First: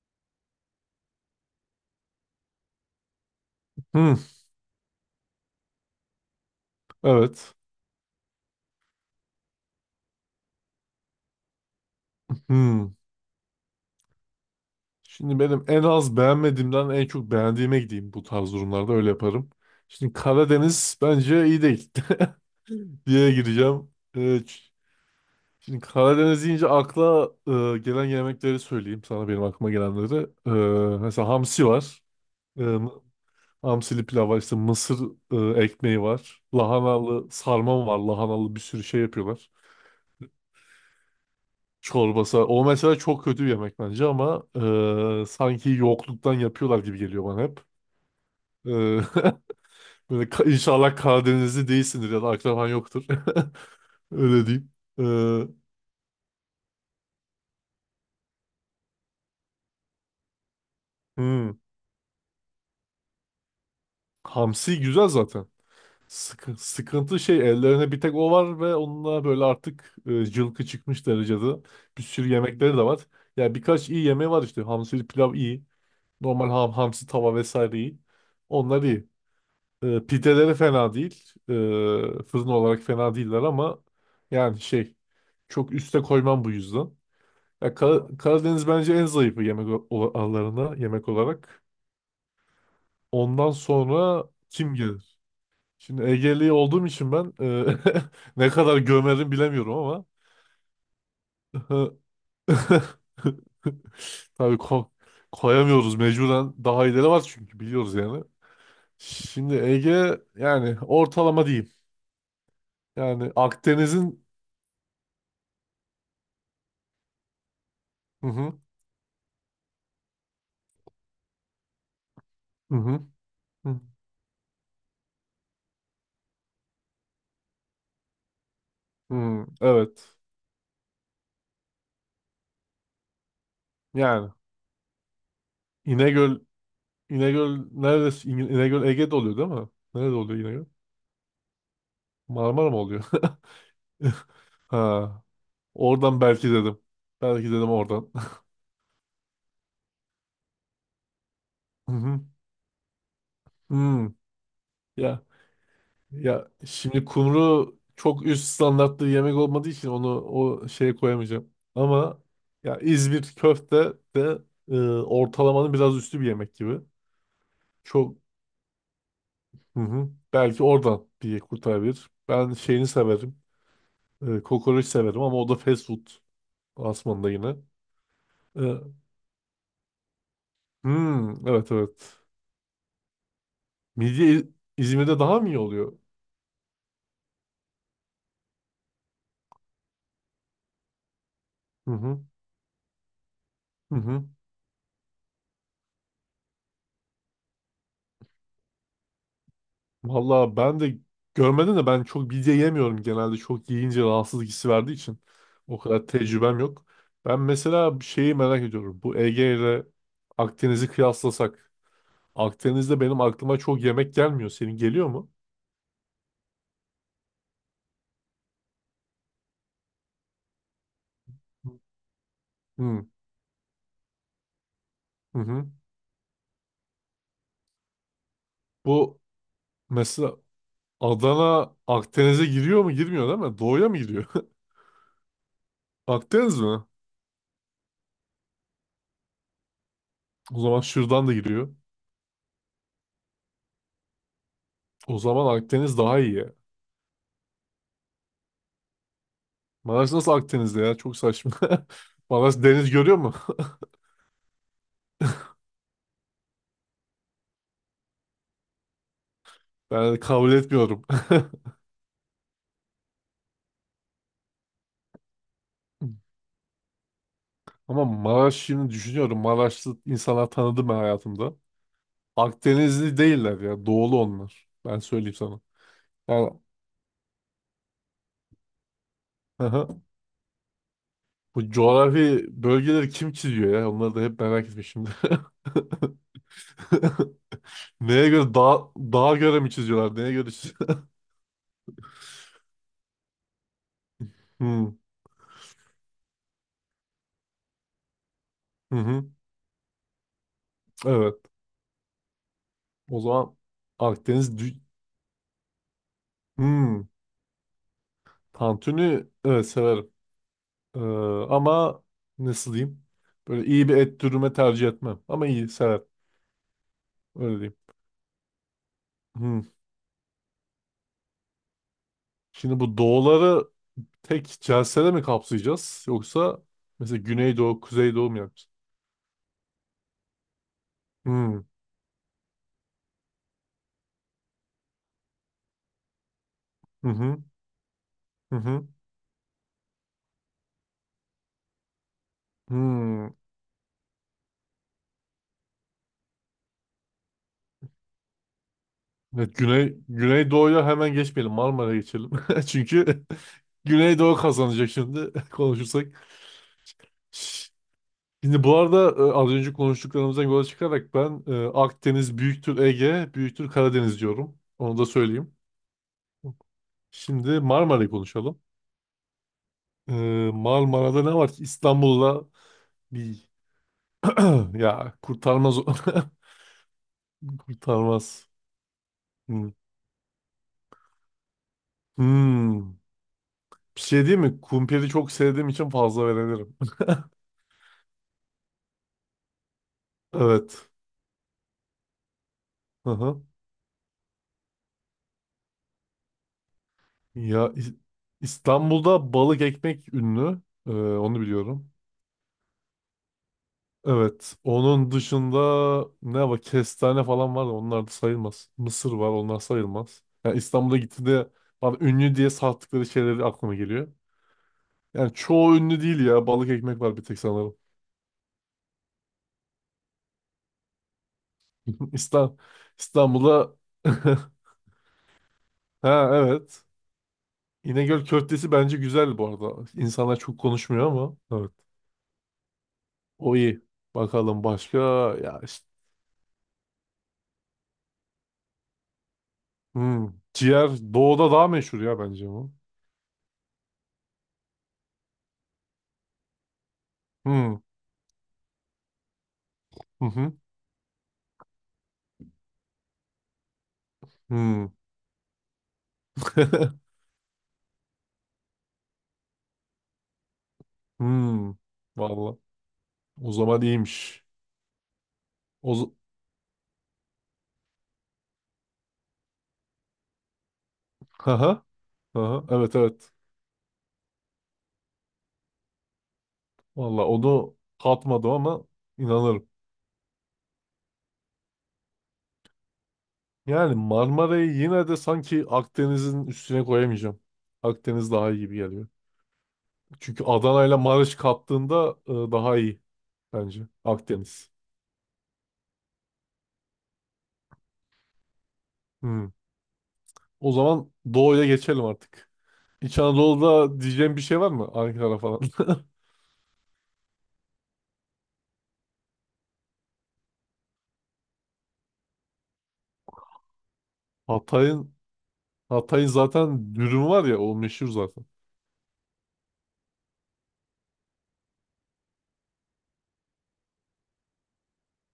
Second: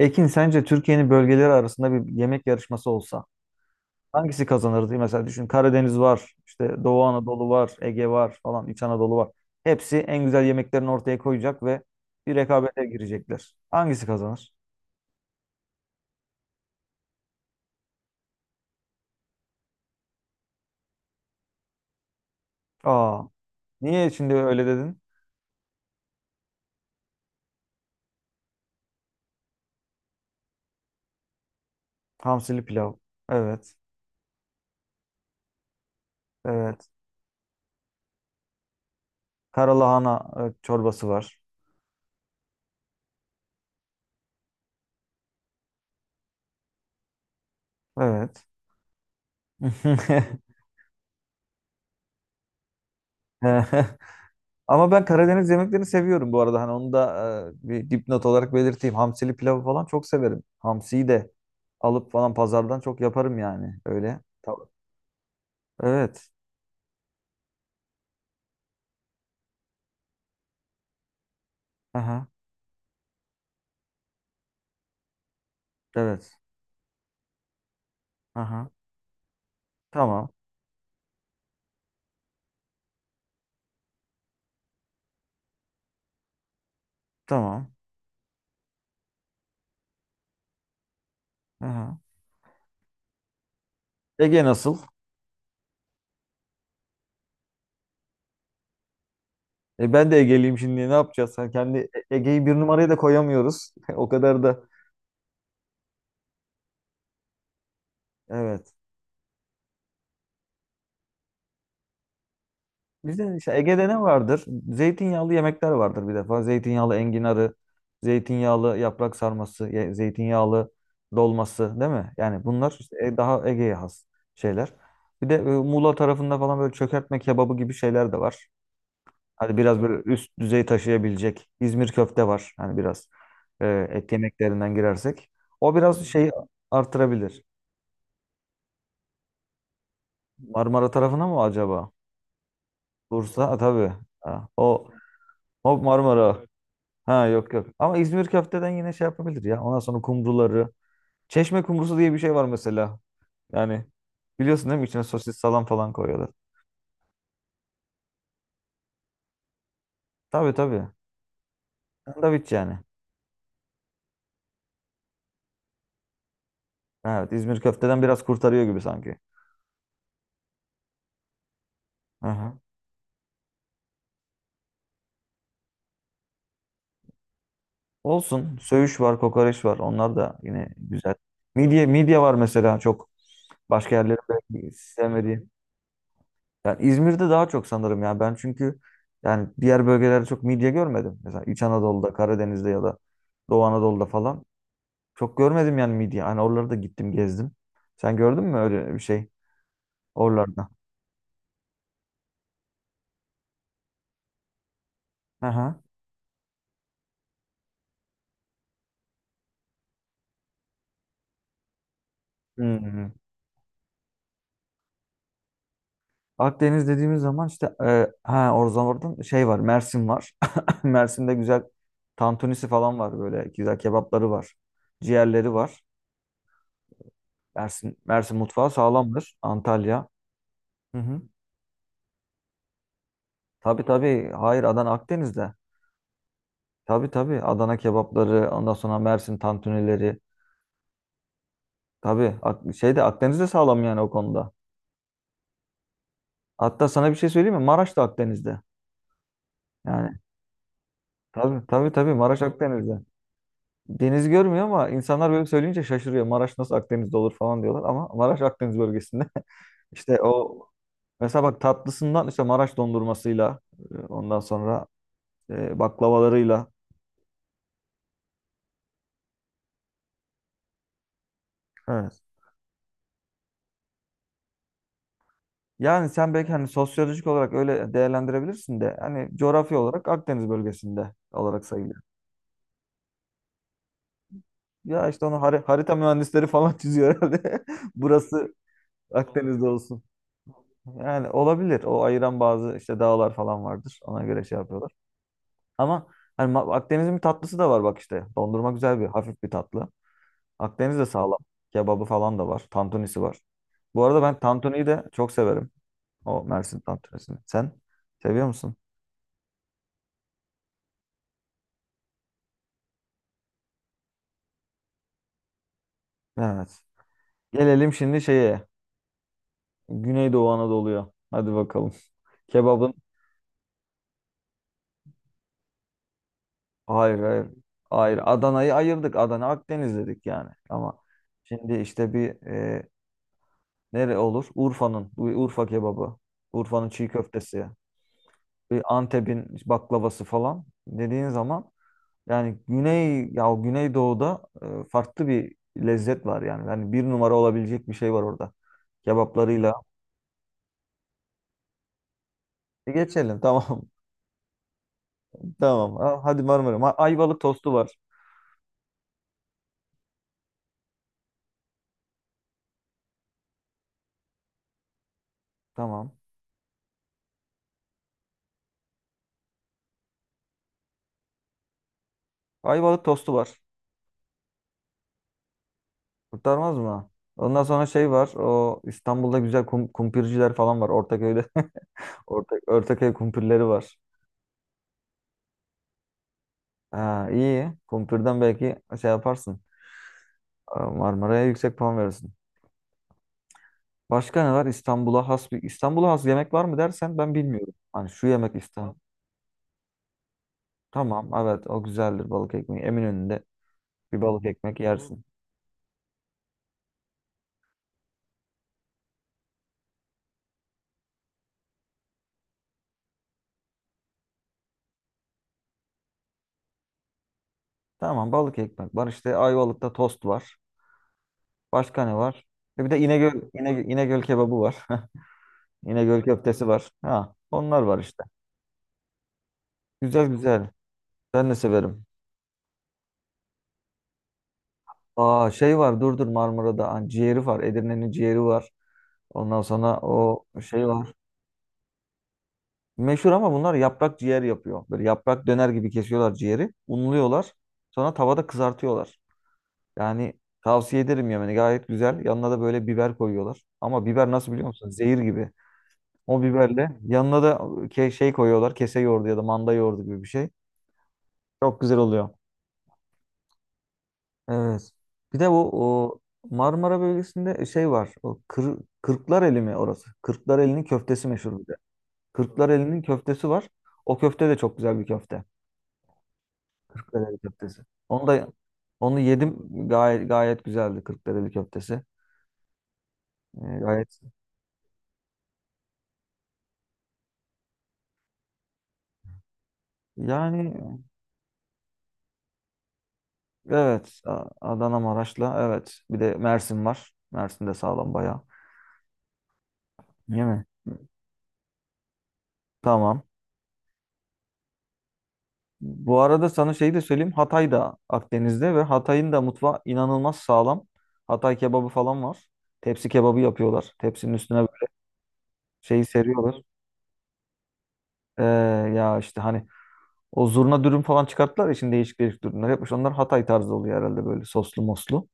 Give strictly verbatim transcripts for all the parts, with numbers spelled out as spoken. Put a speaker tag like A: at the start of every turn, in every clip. A: Ekin sence Türkiye'nin bölgeleri arasında bir yemek yarışması olsa
B: Hmm,
A: hangisi kazanırdı? Mesela düşün Karadeniz var, işte Doğu Anadolu
B: evet.
A: var, Ege var falan, İç Anadolu var. Hepsi en güzel yemeklerini ortaya koyacak ve bir rekabete
B: Hmm.
A: girecekler. Hangisi kazanır?
B: Şimdi benim en az beğenmediğimden en çok beğendiğime gideyim, bu tarz durumlarda öyle yaparım. Şimdi Karadeniz bence iyi değil
A: Aa,
B: diye gireceğim.
A: niye
B: Ee,
A: şimdi öyle
B: ç-
A: dedin?
B: şimdi Karadeniz deyince akla e, gelen yemekleri söyleyeyim sana benim aklıma gelenleri. Ee, mesela hamsi var. Ee,
A: Hamsili pilav. Evet.
B: hamsili pilav var. İşte mısır e, ekmeği var.
A: Evet.
B: Lahanalı sarma var. Lahanalı bir sürü şey yapıyorlar.
A: Karalahana e, çorbası var.
B: Çorbası. O mesela çok kötü bir yemek bence ama e, sanki yokluktan yapıyorlar gibi geliyor bana hep.
A: Evet.
B: E, böyle ka- inşallah Karadenizli değilsindir ya da akraban yoktur. Öyle diyeyim.
A: Ama
B: E,
A: ben Karadeniz yemeklerini seviyorum bu arada. Hani onu da e, bir dipnot olarak belirteyim. Hamsili pilavı falan çok severim. Hamsiyi de
B: hmm.
A: alıp falan pazardan çok yaparım yani öyle. Tamam.
B: Hamsi güzel zaten.
A: Evet.
B: Sıkı- sıkıntı şey, ellerine bir tek o var ve onunla böyle artık e, cılkı çıkmış derecede. Bir
A: Aha.
B: sürü yemekleri de var. yani birkaç iyi yemeği var işte. Hamsili pilav iyi.
A: Evet.
B: Normal ham, hamsi tava vesaire iyi.
A: Aha.
B: Onlar iyi. E,
A: Tamam.
B: pideleri fena değil. E, fırın olarak fena değiller ama yani şey, çok üste koymam bu yüzden.
A: Tamam.
B: Ya, Kar- Karadeniz bence en zayıfı yemek aralarında, yemek olarak.
A: Aha.
B: Ondan sonra
A: Ege
B: kim
A: nasıl?
B: gelir? Şimdi Egeli olduğum için ben e, ne kadar gömerim bilemiyorum
A: E
B: ama
A: ben de Ege'liyim şimdi. Ne yapacağız? Hani kendi E- Ege'yi bir numaraya da koyamıyoruz. O kadar
B: tabii
A: da.
B: ko- koyamıyoruz, mecburen daha iyileri var çünkü biliyoruz yani.
A: Evet.
B: Şimdi Ege yani ortalama diyeyim. Yani
A: Bizde işte Ege'de ne
B: Akdeniz'in
A: vardır? Zeytinyağlı yemekler vardır bir defa. Zeytinyağlı enginarı,
B: Hı hı.
A: zeytinyağlı yaprak sarması, ye- zeytinyağlı dolması değil mi? Yani bunlar
B: Hı
A: işte
B: hı.
A: e, daha Ege'ye
B: Hı.
A: has şeyler. Bir de e, Muğla tarafında falan böyle çökertme kebabı gibi şeyler de var.
B: Hı.
A: Hadi biraz böyle
B: Evet.
A: üst düzey taşıyabilecek. İzmir köfte var. Hani biraz e, et
B: Yani
A: yemeklerinden girersek. O biraz şeyi
B: İnegöl
A: artırabilir.
B: İnegöl neresi? İng- İnegöl Ege'de oluyor değil mi? Nerede oluyor İnegöl?
A: Marmara tarafına mı acaba?
B: Marmara mı oluyor?
A: Bursa. Ha, tabii. Ha, o,
B: Ha.
A: o
B: Oradan
A: Marmara.
B: belki dedim.
A: Ha
B: Belki
A: yok yok.
B: dedim
A: Ama
B: oradan.
A: İzmir köfteden yine şey yapabilir ya. Ondan sonra kumruları. Çeşme
B: Hı
A: kumrusu diye bir
B: hı.
A: şey var mesela. Yani
B: Hı.
A: biliyorsun değil mi? İçine
B: Ya
A: sosis salam falan koyuyorlar.
B: ya şimdi kumru çok üst standartlı yemek olmadığı için onu
A: Tabii
B: o
A: tabii.
B: şeye koyamayacağım. Ama
A: Sandviç
B: ya
A: yani.
B: İzmir köfte de e, ortalamanın biraz üstü bir yemek gibi.
A: Evet İzmir köfteden
B: Çok
A: biraz kurtarıyor gibi sanki.
B: hı hı. Belki oradan diye kurtarabilir. Ben
A: Aha.
B: şeyini severim. E, kokoreç severim ama o da fast food. Asman'da yine.
A: Olsun.
B: E,
A: Söğüş var, kokoreç var. Onlar da yine güzel.
B: hmm, evet
A: Midye,
B: evet.
A: midye var mesela çok. Başka yerlerin
B: Midye İ-
A: belki
B: İzmir'de daha
A: sevmediği.
B: mı iyi oluyor?
A: Yani İzmir'de daha çok sanırım ya. Ben çünkü yani diğer bölgelerde çok midye görmedim. Mesela İç
B: Hı
A: Anadolu'da,
B: hı.
A: Karadeniz'de ya da Doğu
B: Hı
A: Anadolu'da
B: hı.
A: falan. Çok görmedim yani midye. Hani oraları da gittim gezdim. Sen gördün mü öyle bir şey
B: Valla
A: oralarda?
B: ben de görmedim de ben çok midye yemiyorum genelde. Çok yiyince rahatsızlık hissi verdiği için. O
A: Aha.
B: kadar tecrübem yok. Ben mesela bir şeyi merak ediyorum. Bu Ege ile Akdeniz'i kıyaslasak. Akdeniz'de
A: Hmm.
B: benim aklıma çok yemek gelmiyor. Senin geliyor mu?
A: Akdeniz dediğimiz zaman işte e, ha oradan oradan şey var Mersin var. Mersin'de güzel tantunisi falan
B: Hı
A: var böyle güzel kebapları var.
B: hı.
A: Ciğerleri
B: hı.
A: var. Mersin, Mersin mutfağı
B: Bu
A: sağlamdır. Antalya.
B: mesela
A: Hı hı.
B: Adana Akdeniz'e giriyor mu? Girmiyor değil mi?
A: Tabii
B: Doğuya mı giriyor?
A: tabii. Hayır Adana Akdeniz'de.
B: Akdeniz mi?
A: Tabii tabii. Adana kebapları ondan sonra Mersin tantunileri.
B: O zaman şuradan da giriyor.
A: Tabii Ak- şeyde Akdeniz'de sağlam yani o konuda.
B: O zaman Akdeniz daha iyi ya.
A: Hatta sana bir şey söyleyeyim mi? Maraş da Akdeniz'de.
B: Maraş
A: Yani
B: nasıl Akdeniz'de ya? Çok saçma.
A: tabii tabii tabii Maraş
B: Maraş deniz
A: Akdeniz'de.
B: görüyor mu?
A: Deniz görmüyor ama insanlar böyle söyleyince şaşırıyor. Maraş nasıl Akdeniz'de olur falan diyorlar ama Maraş Akdeniz bölgesinde.
B: Ben
A: İşte
B: kabul
A: o
B: etmiyorum.
A: mesela bak tatlısından işte Maraş dondurmasıyla e, ondan sonra e, baklavalarıyla.
B: Ama Maraş, şimdi düşünüyorum, Maraşlı insanlar tanıdım ben hayatımda.
A: Evet.
B: Akdenizli değiller ya. Doğulu onlar. Ben söyleyeyim sana.
A: Yani sen
B: Yani
A: belki hani sosyolojik olarak öyle değerlendirebilirsin de hani coğrafi
B: aha.
A: olarak Akdeniz bölgesinde olarak
B: bu
A: sayılıyor.
B: coğrafi bölgeleri kim çiziyor ya? Onları da hep merak etmişim.
A: Ya işte onu hari- harita mühendisleri falan çiziyor herhalde.
B: Neye göre
A: Burası
B: dağ, dağa göre
A: Akdeniz'de
B: mi
A: olsun.
B: çiziyorlar? Neye göre.
A: Yani olabilir. O ayıran bazı işte dağlar falan vardır. Ona göre şey yapıyorlar.
B: Hmm,
A: Ama hani Ma- Akdeniz'in bir tatlısı da var bak işte. Dondurma
B: Hı
A: güzel bir
B: hı.
A: hafif bir tatlı. Akdeniz de sağlam.
B: Evet.
A: Kebabı falan da var.
B: O
A: Tantunisi var.
B: zaman
A: Bu arada ben
B: Akdeniz dü-
A: tantuniyi de çok severim. O Mersin
B: hmm,
A: tantunisini. Sen seviyor musun?
B: tantuni evet severim. Ee, ama nasıl diyeyim? Böyle iyi bir et dürüme tercih etmem. Ama iyi severim.
A: Evet.
B: Öyle diyeyim.
A: Gelelim şimdi şeye.
B: Hmm.
A: Güneydoğu Anadolu'ya. Hadi bakalım.
B: Şimdi
A: Kebabın
B: bu doğuları tek celsede mi kapsayacağız? Yoksa mesela
A: hayır hayır.
B: Güneydoğu,
A: Hayır
B: Kuzeydoğu mu yapacağız?
A: Adana'yı ayırdık. Adana Akdeniz dedik yani. Ama
B: Hmm,
A: şimdi işte bir. Nere olur? Urfa'nın. Urfa kebabı. Urfa'nın çiğ
B: Hı hı.
A: köftesi.
B: Hı
A: Bir
B: hı.
A: Antep'in baklavası falan dediğin zaman yani Güney
B: Hmm.
A: ya Güneydoğu'da e, farklı bir lezzet var yani. Yani bir numara olabilecek bir şey var orada.
B: Evet,
A: Kebaplarıyla.
B: Güney, Güneydoğu'ya hemen geçmeyelim. Marmara'ya geçelim.
A: E,
B: Çünkü
A: geçelim tamam.
B: Güneydoğu kazanacak şimdi
A: Tamam. Ha,
B: konuşursak.
A: Hadi Marmara. Ma- Ayvalık tostu var.
B: Şimdi bu arada e, az önce konuştuklarımızdan yola çıkarak ben e, Akdeniz büyüktür Ege, büyüktür Karadeniz diyorum. Onu da söyleyeyim.
A: Tamam.
B: Şimdi Marmara'yı konuşalım. E, Marmara'da ne var ki, İstanbul'la
A: Ayvalık tostu var.
B: bir ya kurtarmaz o.
A: Kurtarmaz mı? Ondan sonra şey var.
B: kurtarmaz.
A: O İstanbul'da güzel
B: Hmm.
A: kum, kumpirciler falan var. Ortaköy'de. Ortak,
B: Hmm.
A: Ortaköy kumpirleri var.
B: Bir şey değil mi? Kumpiri çok sevdiğim için fazla verebilirim.
A: Ha, iyi. Kumpir'den belki şey yaparsın. Ee,
B: Evet.
A: Marmara'ya yüksek puan verirsin.
B: Hı hı.
A: Başka ne var? İstanbul'a has bir İstanbul'a has yemek var mı dersen ben
B: Ya
A: bilmiyorum.
B: İ-
A: Hani şu yemek İstanbul.
B: İstanbul'da balık ekmek ünlü. E,
A: Tamam
B: onu
A: evet o
B: biliyorum.
A: güzeldir balık ekmeği. Eminönü'nde bir balık
B: Evet.
A: ekmek
B: Onun
A: yersin.
B: dışında ne var? Kestane falan var da onlar da sayılmaz. Mısır var, onlar sayılmaz. Yani İstanbul'a gitti de bana ünlü diye sattıkları şeyleri aklıma geliyor. Yani çoğu ünlü değil ya. Balık ekmek var bir tek sanırım.
A: Tamam balık ekmek var. İşte Ayvalık'ta tost var. Başka ne var?
B: İstan
A: E Bir de İnegöl,
B: İstanbul'a.
A: İnegöl, İnegöl kebabı var. İnegöl
B: Ha,
A: köftesi
B: evet.
A: var. Ha, onlar var işte.
B: İnegöl köftesi bence güzel bu arada.
A: Güzel
B: İnsanlar çok
A: güzel.
B: konuşmuyor ama
A: Ben de
B: evet.
A: severim.
B: O iyi. Bakalım başka,
A: Aa
B: ya
A: şey
B: işte.
A: var dur dur Marmara'da. Hani ciğeri var. Edirne'nin ciğeri var. Ondan sonra
B: Hmm.
A: o şey
B: Ciğer
A: var.
B: doğuda daha meşhur ya bence bu.
A: Meşhur ama bunlar yaprak ciğer yapıyor. Böyle yaprak döner gibi kesiyorlar ciğeri. Unluyorlar.
B: Hmm.
A: Sonra tavada kızartıyorlar.
B: Hı
A: Yani
B: hı.
A: tavsiye ederim yemeni. Gayet güzel. Yanına da böyle biber koyuyorlar. Ama biber nasıl biliyor
B: Hmm.
A: musun? Zehir gibi. O biberle yanına da ke- şey koyuyorlar. Kese yoğurdu ya da manda yoğurdu gibi bir şey.
B: Hmm,
A: Çok güzel oluyor.
B: vallahi O zaman iyiymiş.
A: Evet. Bir de bu
B: O z-
A: o Marmara bölgesinde şey var. O kır, Kırklareli mi orası? Kırklareli'nin köftesi meşhur.
B: Haha, haha, evet
A: Kırklareli'nin
B: evet.
A: köftesi var. O köfte de çok güzel bir köfte.
B: vallahi
A: Kırklareli
B: onu
A: köftesi. Onu da
B: katmadım ama
A: onu yedim.
B: inanırım.
A: Gayet gayet güzeldi Kırklareli köftesi. Ee,
B: Yani
A: gayet
B: Marmara'yı yine de sanki Akdeniz'in üstüne koyamayacağım. Akdeniz daha iyi gibi geliyor. Çünkü
A: yani
B: Adana ile Maraş kattığında e, daha iyi bence
A: evet A-
B: Akdeniz.
A: Adana Maraş'la evet. Bir de Mersin var. Mersin de sağlam bayağı.
B: Hmm.
A: Değil mi?
B: O zaman Doğu'ya geçelim artık. İç
A: Tamam.
B: Anadolu'da diyeceğim bir şey var mı? Ankara falan.
A: Bu arada sana şeyi de söyleyeyim. Hatay da Akdeniz'de ve Hatay'ın da mutfağı inanılmaz sağlam. Hatay kebabı falan var. Tepsi kebabı yapıyorlar. Tepsinin üstüne böyle
B: Hatay'ın
A: şeyi
B: Hatay'ın
A: seriyorlar.
B: zaten dürüm var ya, o meşhur
A: Ee,
B: zaten.
A: ya işte hani O zurna dürüm falan çıkarttılar ya şimdi değişik değişik dürümler yapmış. Onlar Hatay tarzı oluyor herhalde böyle soslu moslu.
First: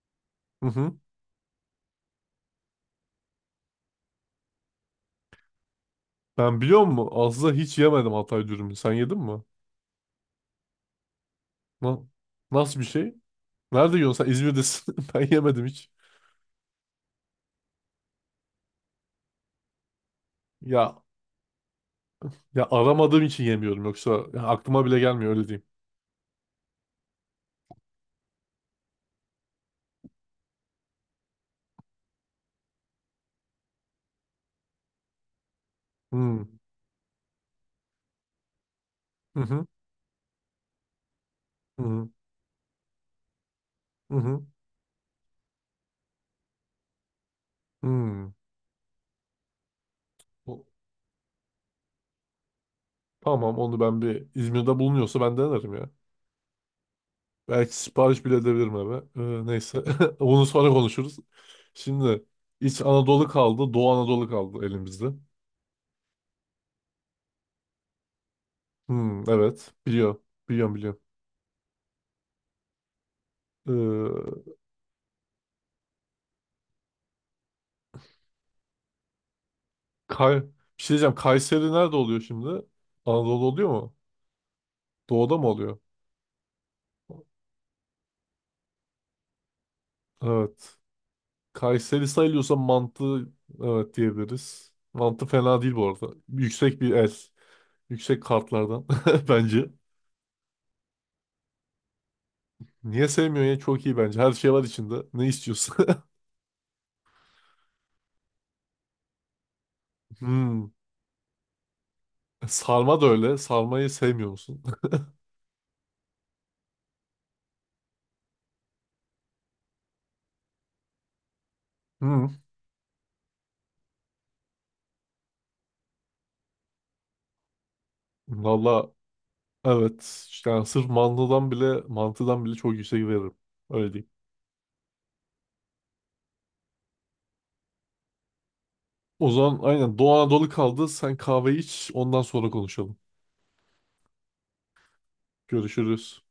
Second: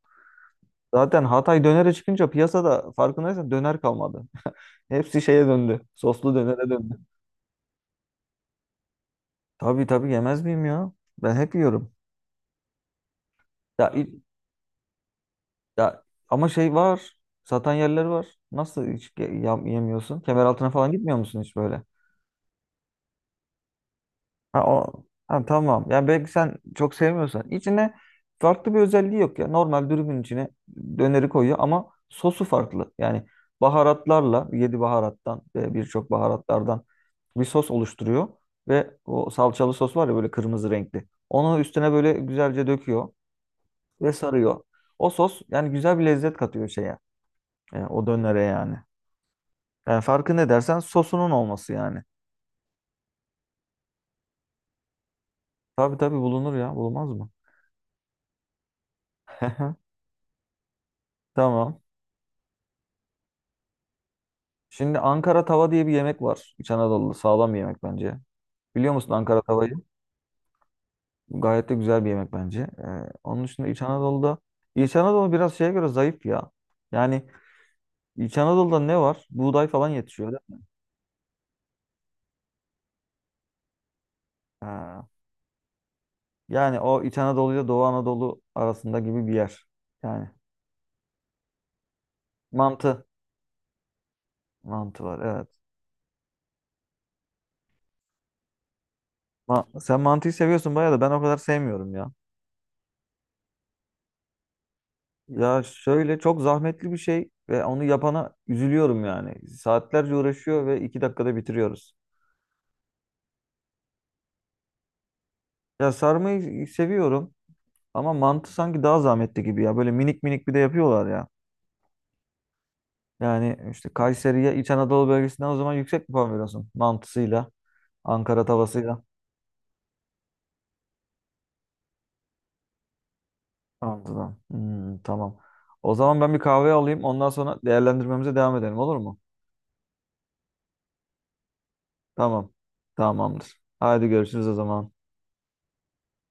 B: Hı hı.
A: Zaten Hatay dönere çıkınca piyasada farkındaysan döner kalmadı. Hepsi şeye döndü. Soslu
B: Ben,
A: dönere
B: biliyor
A: döndü.
B: musun, aslında hiç yemedim Hatay dürümü. Sen yedin mi?
A: Tabii tabii yemez miyim ya? Ben hep yiyorum.
B: Na- nasıl bir şey?
A: Ya,
B: Nerede
A: i-
B: yiyorsun? Sen İzmir'desin. Ben yemedim hiç.
A: ya ama şey var. Satan yerleri var. Nasıl hiç ge- yam- yemiyorsun? Kemeraltına falan
B: Ya
A: gitmiyor musun hiç böyle?
B: ya aramadığım için yemiyorum. Yoksa ya
A: Ha,
B: aklıma
A: o,
B: bile gelmiyor,
A: ha,
B: öyle diyeyim.
A: tamam. Ya belki sen çok sevmiyorsan. İçine farklı bir özelliği yok ya. Normal dürümün içine döneri koyuyor ama sosu farklı. Yani baharatlarla, yedi baharattan ve birçok
B: Hmm.
A: baharatlardan bir sos oluşturuyor. Ve o
B: Hı hı.
A: salçalı sos var ya böyle kırmızı renkli. Onu
B: Hı
A: üstüne
B: hı.
A: böyle güzelce döküyor ve
B: Hı hı.
A: sarıyor. O sos yani güzel bir lezzet katıyor şeye. E, o
B: Hmm.
A: dönere yani. Yani farkı ne
B: O-
A: dersen sosunun olması yani.
B: Tamam, onu ben, bir İzmir'de bulunuyorsa ben denerim ya.
A: Tabii tabii bulunur ya. Bulunmaz mı?
B: Belki sipariş bile edebilirim eve. Ee, neyse. Bunu sonra konuşuruz.
A: Tamam.
B: Şimdi İç Anadolu kaldı. Doğu Anadolu kaldı
A: Şimdi
B: elimizde.
A: Ankara tava diye bir yemek var. İç Anadolu'da sağlam bir yemek bence. Biliyor musun
B: Hmm,
A: Ankara tavayı?
B: evet. Biliyor. Biliyorum, biliyorum.
A: Gayet de güzel bir yemek bence. Ee, onun dışında İç Anadolu'da
B: Ee,
A: İç Anadolu biraz şeye göre zayıf ya. Yani İç Anadolu'da ne var? Buğday falan yetişiyor
B: Kay
A: değil mi?
B: bir şey diyeceğim. Kayseri nerede oluyor şimdi? Anadolu oluyor mu?
A: Ha.
B: Doğuda mı oluyor?
A: Yani o İç Anadolu ile Doğu Anadolu arasında gibi bir yer. Yani
B: Evet. Kayseri sayılıyorsa mantı,
A: mantı.
B: evet diyebiliriz.
A: Mantı var
B: Mantı
A: evet.
B: fena değil bu arada. Yüksek bir el. Yüksek kartlardan
A: Ma-
B: bence.
A: sen mantıyı seviyorsun bayağı da ben o kadar sevmiyorum ya.
B: Niye sevmiyorsun ya? Çok iyi bence. Her şey var içinde. Ne
A: Ya
B: istiyorsun?
A: şöyle çok zahmetli bir şey ve onu yapana üzülüyorum yani. Saatlerce uğraşıyor
B: Hmm.
A: ve iki dakikada bitiriyoruz.
B: Sarma da öyle. Sarmayı sevmiyor musun?
A: Ya sarmayı seviyorum ama mantı sanki daha zahmetli gibi ya. Böyle minik minik bir de yapıyorlar ya.
B: Hmm.
A: Yani işte Kayseri'ye İç Anadolu bölgesinden o zaman yüksek bir puan veriyorsun. Mantısıyla, Ankara
B: Valla
A: tavasıyla.
B: evet. İşte Yani sırf mantıdan bile mantıdan bile çok yüksek veririm. Öyle diyeyim.
A: Mantıdan. Hmm, tamam. O zaman ben bir kahve alayım. Ondan sonra değerlendirmemize devam edelim olur mu?
B: O zaman aynen Doğu Anadolu kaldı. Sen kahve iç, ondan sonra
A: Tamam.
B: konuşalım.
A: Tamamdır. Haydi görüşürüz o zaman.
B: Görüşürüz.